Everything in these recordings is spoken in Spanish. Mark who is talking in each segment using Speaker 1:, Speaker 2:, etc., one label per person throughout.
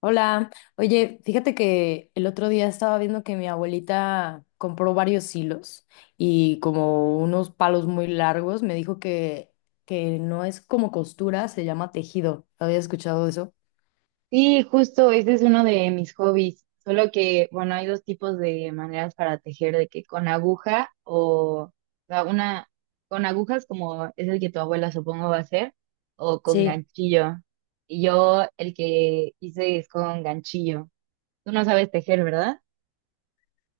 Speaker 1: Hola, oye, fíjate que el otro día estaba viendo que mi abuelita compró varios hilos y como unos palos muy largos, me dijo que no es como costura, se llama tejido. ¿Había escuchado eso?
Speaker 2: Sí, justo, ese es uno de mis hobbies. Solo que, bueno, hay dos tipos de maneras para tejer, de que con aguja o sea, una, con agujas como es el que tu abuela supongo va a hacer, o con
Speaker 1: Sí.
Speaker 2: ganchillo. Y yo el que hice es con ganchillo. Tú no sabes tejer, ¿verdad?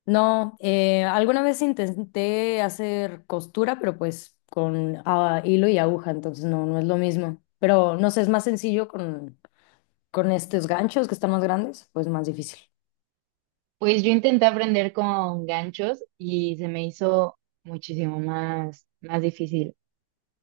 Speaker 1: No, alguna vez intenté hacer costura, pero pues con hilo y aguja, entonces no es lo mismo. Pero no sé, es más sencillo con estos ganchos que están más grandes, pues más difícil.
Speaker 2: Pues yo intenté aprender con ganchos y se me hizo muchísimo más difícil.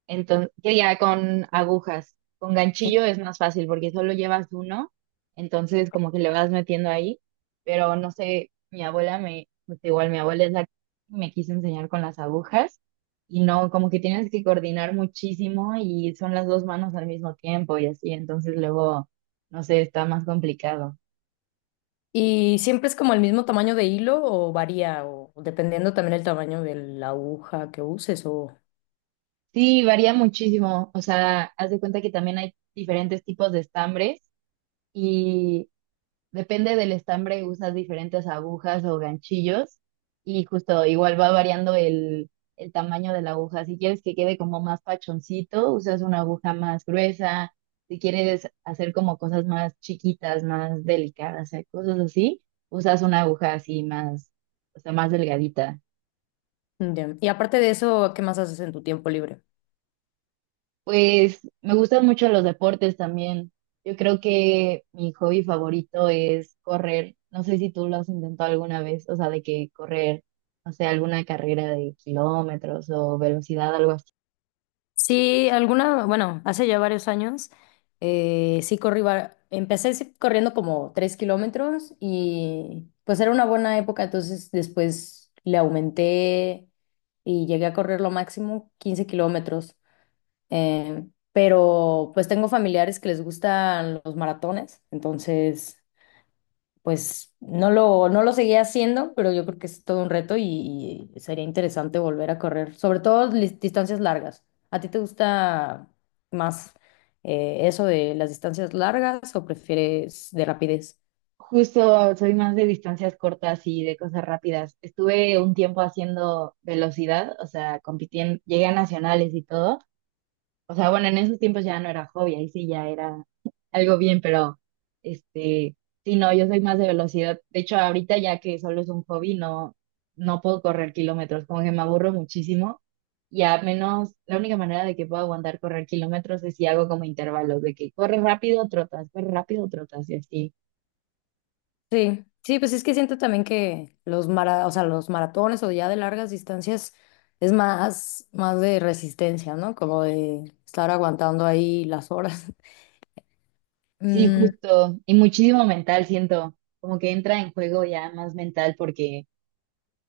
Speaker 2: Entonces, que ya con agujas, con ganchillo es más fácil porque solo llevas uno, entonces como que le vas metiendo ahí, pero no sé, pues igual mi abuela es la que me quiso enseñar con las agujas y no, como que tienes que coordinar muchísimo y son las dos manos al mismo tiempo y así, entonces luego, no sé, está más complicado.
Speaker 1: ¿Y siempre es como el mismo tamaño de hilo o varía o dependiendo también el tamaño de la aguja que uses o
Speaker 2: Sí, varía muchísimo, o sea, haz de cuenta que también hay diferentes tipos de estambres. y Depende del estambre, usas diferentes agujas o ganchillos y justo igual va variando el tamaño de la aguja. Si quieres que quede como más pachoncito, usas una aguja más gruesa. Si quieres hacer como cosas más chiquitas, más delicadas, o sea, cosas así, usas una aguja así más, o sea, más delgadita.
Speaker 1: ya. Y aparte de eso, ¿qué más haces en tu tiempo libre?
Speaker 2: Pues me gustan mucho los deportes también. Yo creo que mi hobby favorito es correr. No sé si tú lo has intentado alguna vez, o sea, de que correr, no sé, alguna carrera de kilómetros o velocidad, algo así.
Speaker 1: Sí, alguna, bueno, hace ya varios años, sí corrí, empecé sí corriendo como 3 kilómetros y pues era una buena época, entonces después le aumenté y llegué a correr lo máximo 15 kilómetros. Eh, pero pues tengo familiares que les gustan los maratones, entonces pues no lo seguía haciendo, pero yo creo que es todo un reto y sería interesante volver a correr, sobre todo distancias largas. ¿A ti te gusta más eso de las distancias largas o prefieres de rapidez?
Speaker 2: Justo soy más de distancias cortas y de cosas rápidas. Estuve un tiempo haciendo velocidad, o sea, compitiendo, llegué a nacionales y todo. O sea, bueno, en esos tiempos ya no era hobby, ahí sí ya era algo bien, pero este, sí, no, yo soy más de velocidad. De hecho, ahorita ya que solo es un hobby, no, no puedo correr kilómetros, como que me aburro muchísimo. Y a menos, la única manera de que puedo aguantar correr kilómetros es si hago como intervalos, de que corre rápido, trotas, y así.
Speaker 1: Sí, sí, pues es que siento también que los o sea, los maratones o ya de largas distancias es más de resistencia, ¿no? Como de estar aguantando ahí las horas.
Speaker 2: Sí,
Speaker 1: Mm,
Speaker 2: justo. Y muchísimo mental, siento, como que entra en juego ya más mental porque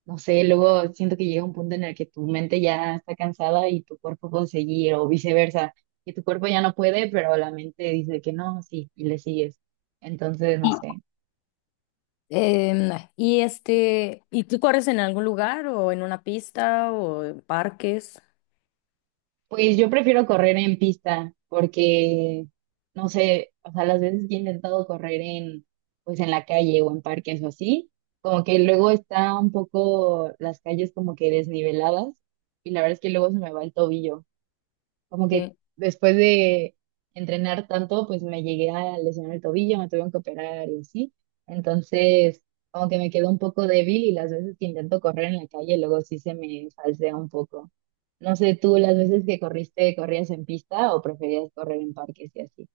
Speaker 2: no sé, luego siento que llega un punto en el que tu mente ya está cansada y tu cuerpo puede seguir, o viceversa, que tu cuerpo ya no puede, pero la mente dice que no, sí, y le sigues. Entonces, no sé.
Speaker 1: em, y este, ¿y tú corres en algún lugar o en una pista o en parques?
Speaker 2: Pues yo prefiero correr en pista, porque, no sé, o sea, las veces que he intentado correr en, pues en la calle o en parques o así, como que luego está un poco las calles como que desniveladas, y la verdad es que luego se me va el tobillo. Como que
Speaker 1: Sí.
Speaker 2: después de entrenar tanto, pues me llegué a lesionar el tobillo, me tuvieron que operar y así. Entonces, como que me quedo un poco débil y las veces que intento correr en la calle, luego sí se me falsea un poco. No sé, tú las veces que corriste, ¿corrías en pista o preferías correr en parques y así?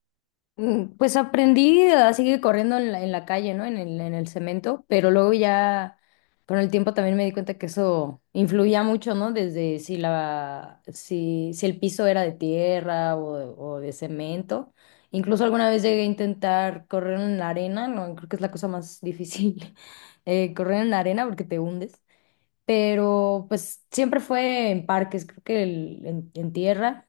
Speaker 1: Pues aprendí a seguir corriendo en la calle, ¿no? En el cemento, pero luego ya con el tiempo también me di cuenta que eso influía mucho, ¿no? Desde si la, si, si el piso era de tierra o de cemento. Incluso alguna vez llegué a intentar correr en la arena, no, creo que es la cosa más difícil, correr en la arena porque te hundes. Pero pues siempre fue en parques, creo que en tierra.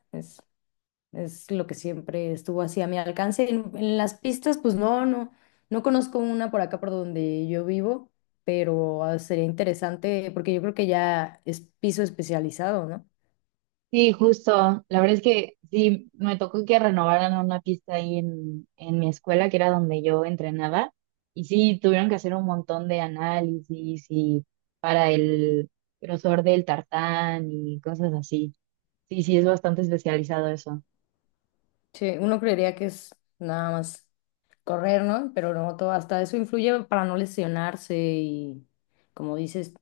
Speaker 1: Es lo que siempre estuvo así a mi alcance. En las pistas, pues no, no, no conozco una por acá por donde yo vivo, pero sería interesante porque yo creo que ya es piso especializado, ¿no?
Speaker 2: Sí, justo. La verdad es que sí, me tocó que renovaran una pista ahí en mi escuela, que era donde yo entrenaba, y sí, tuvieron que hacer un montón de análisis y para el grosor del tartán y cosas así. Sí, sí, es bastante especializado eso.
Speaker 1: Sí, uno creería que es nada más correr, ¿no? Pero no, todo, hasta eso influye para no lesionarse y, como dices,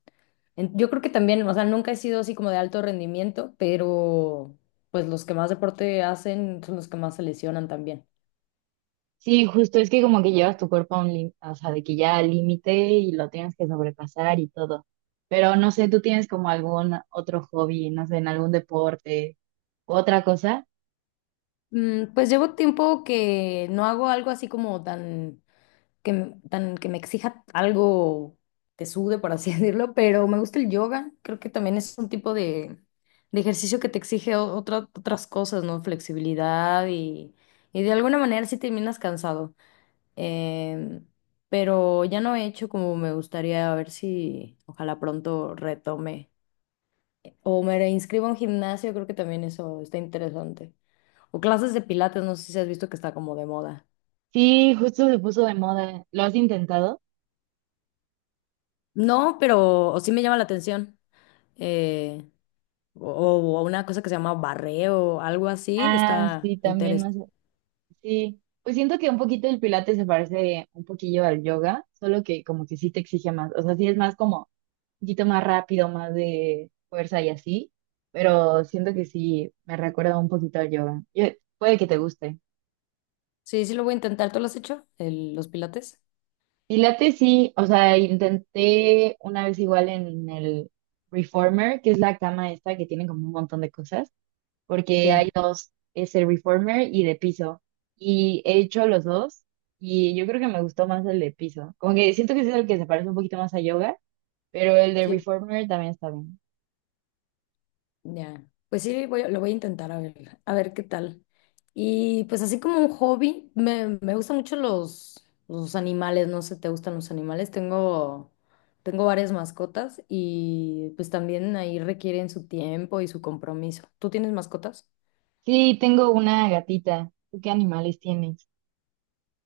Speaker 1: yo creo que también, o sea, nunca he sido así como de alto rendimiento, pero pues los que más deporte hacen son los que más se lesionan también.
Speaker 2: Sí, justo es que como que llevas tu cuerpo a un límite, o sea, de que ya al límite y lo tienes que sobrepasar y todo. Pero no sé, ¿tú tienes como algún otro hobby, no sé, en algún deporte, u otra cosa?
Speaker 1: Pues llevo tiempo que no hago algo así como tan que me exija algo que sude, por así decirlo, pero me gusta el yoga. Creo que también es un tipo de ejercicio que te exige otras cosas, ¿no? Flexibilidad y de alguna manera sí terminas cansado. Em, pero ya no he hecho como me gustaría, a ver si ojalá pronto retome. O me reinscribo a un gimnasio, creo que también eso está interesante. O clases de pilates, no sé si has visto que está como de moda.
Speaker 2: Sí, justo se puso de moda. ¿Lo has intentado?
Speaker 1: No, pero o sí me llama la atención. Eh, o, o una cosa que se llama barreo, algo así,
Speaker 2: Ah,
Speaker 1: está
Speaker 2: sí, también
Speaker 1: interesante.
Speaker 2: más. Sí. Pues siento que un poquito el pilates se parece un poquillo al yoga, solo que como que sí te exige más. O sea, sí es más como un poquito más rápido, más de fuerza y así, pero siento que sí me recuerda un poquito al yoga. Puede que te guste.
Speaker 1: Sí, sí lo voy a intentar. ¿Tú lo has hecho? Los pilates.
Speaker 2: Pilates sí, o sea, intenté una vez igual en el Reformer, que es la cama esta que tiene como un montón de cosas, porque hay
Speaker 1: Sí.
Speaker 2: dos, es el reformer y de piso. Y he hecho los dos y yo creo que me gustó más el de piso. Como que siento que es el que se parece un poquito más a yoga, pero el de
Speaker 1: Sí.
Speaker 2: reformer también está bien.
Speaker 1: Ya, pues sí, lo voy a intentar a ver qué tal. Y pues así como un hobby, me gustan mucho los animales, no sé, ¿te gustan los animales? Tengo varias mascotas y pues también ahí requieren su tiempo y su compromiso. ¿Tú tienes mascotas?
Speaker 2: Sí, tengo una gatita. ¿Tú qué animales tienes?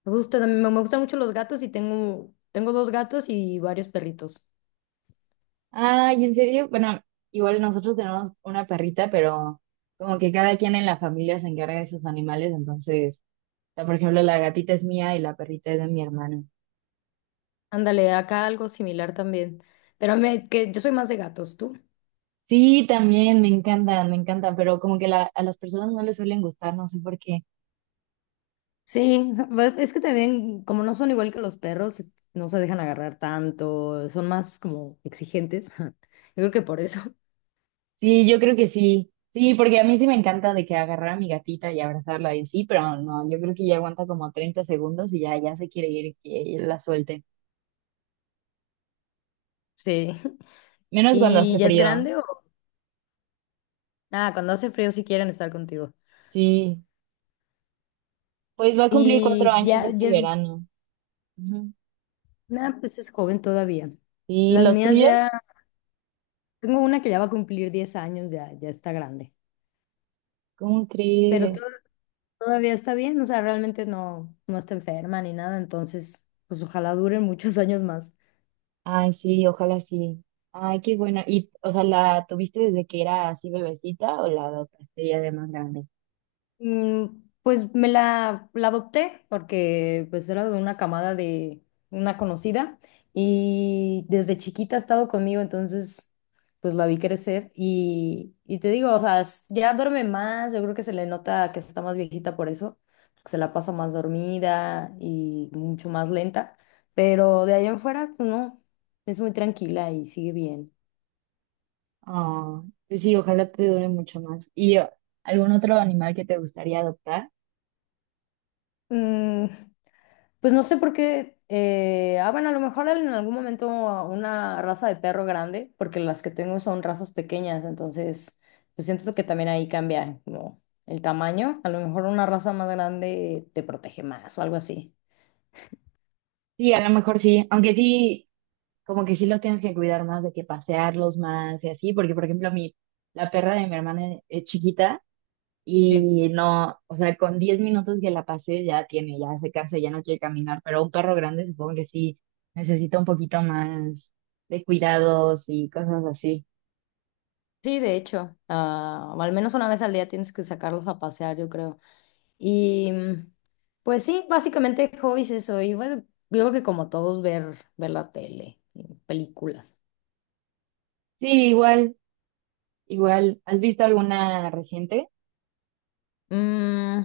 Speaker 1: Me gustan mucho los gatos y tengo dos gatos y varios perritos.
Speaker 2: Ay, ¿en serio? Bueno, igual nosotros tenemos una perrita, pero como que cada quien en la familia se encarga de sus animales, entonces, o sea, por ejemplo, la gatita es mía y la perrita es de mi hermano.
Speaker 1: Ándale, acá algo similar también. Pero que yo soy más de gatos, ¿tú?
Speaker 2: Sí, también me encantan, pero como que a las personas no les suelen gustar, no sé por qué.
Speaker 1: Sí, o sea, es que también, como no son igual que los perros, no se dejan agarrar tanto, son más como exigentes. Yo creo que por eso.
Speaker 2: Sí, yo creo que sí. Sí, porque a mí sí me encanta de que agarrar a mi gatita y abrazarla y sí, pero no, yo creo que ya aguanta como 30 segundos y ya, ya se quiere ir y que la suelte.
Speaker 1: Sí.
Speaker 2: Menos cuando
Speaker 1: ¿Y
Speaker 2: hace
Speaker 1: ya es
Speaker 2: frío.
Speaker 1: grande o? Ah, cuando hace frío sí quieren estar contigo.
Speaker 2: Sí, pues va a cumplir cuatro
Speaker 1: Y
Speaker 2: años
Speaker 1: ya,
Speaker 2: este
Speaker 1: ya es,
Speaker 2: verano. Ujú.
Speaker 1: nada, pues es joven todavía.
Speaker 2: ¿Y
Speaker 1: Las
Speaker 2: los
Speaker 1: mías ya,
Speaker 2: tuyos?
Speaker 1: tengo una que ya va a cumplir 10 años, ya, ya está grande.
Speaker 2: ¿Cómo
Speaker 1: Pero
Speaker 2: crees?
Speaker 1: todavía está bien, o sea, realmente no está enferma ni nada, entonces, pues ojalá duren muchos años más.
Speaker 2: Ay, sí, ojalá sí. Ay, qué bueno. ¿Y, o sea, la tuviste desde que era así bebecita o la adoptaste ya de más grande?
Speaker 1: Pues me la adopté porque pues era de una camada de una conocida y desde chiquita ha estado conmigo, entonces pues la vi crecer y te digo, o sea, ya duerme más, yo creo que se le nota que está más viejita por eso, que se la pasa más dormida y mucho más lenta, pero de ahí en fuera no, es muy tranquila y sigue bien.
Speaker 2: Ah, pues sí, ojalá te dure mucho más. ¿Y algún otro animal que te gustaría adoptar?
Speaker 1: Mm, Pues no sé por qué. Bueno, a lo mejor en algún momento una raza de perro grande, porque las que tengo son razas pequeñas, entonces pues siento que también ahí cambia como el tamaño. A lo mejor una raza más grande te protege más o algo así.
Speaker 2: Sí, a lo mejor sí, aunque sí, como que sí los tienes que cuidar más, de que pasearlos más y así, porque por ejemplo la perra de mi hermana es chiquita
Speaker 1: Sí.
Speaker 2: y no, o sea, con 10 minutos que la pasé ya tiene, ya se cansa, ya no quiere caminar, pero un perro grande supongo que sí necesita un poquito más de cuidados y cosas así.
Speaker 1: Sí, de hecho, o al menos una vez al día tienes que sacarlos a pasear, yo creo. Y pues sí, básicamente hobbies eso. Y bueno, yo creo que como todos ver la tele, y películas.
Speaker 2: Sí, igual, igual. ¿Has visto alguna reciente?
Speaker 1: Mm,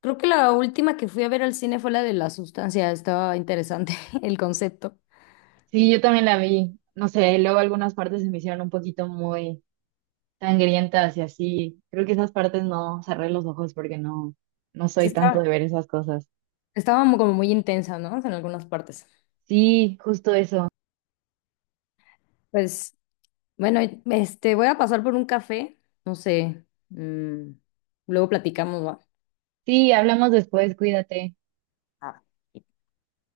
Speaker 1: Creo que la última que fui a ver al cine fue la de La Sustancia. Estaba interesante el concepto.
Speaker 2: Sí, yo también la vi. No sé, luego algunas partes se me hicieron un poquito muy sangrientas y así. Creo que esas partes no cerré los ojos porque no, no
Speaker 1: Sí,
Speaker 2: soy tanto de
Speaker 1: estaba,
Speaker 2: ver esas cosas.
Speaker 1: estaba como muy intensa, ¿no? En algunas partes.
Speaker 2: Sí, justo eso.
Speaker 1: Pues, bueno, este, voy a pasar por un café. No sé. Luego platicamos, ¿va?
Speaker 2: Sí, hablamos después, cuídate.
Speaker 1: Ah,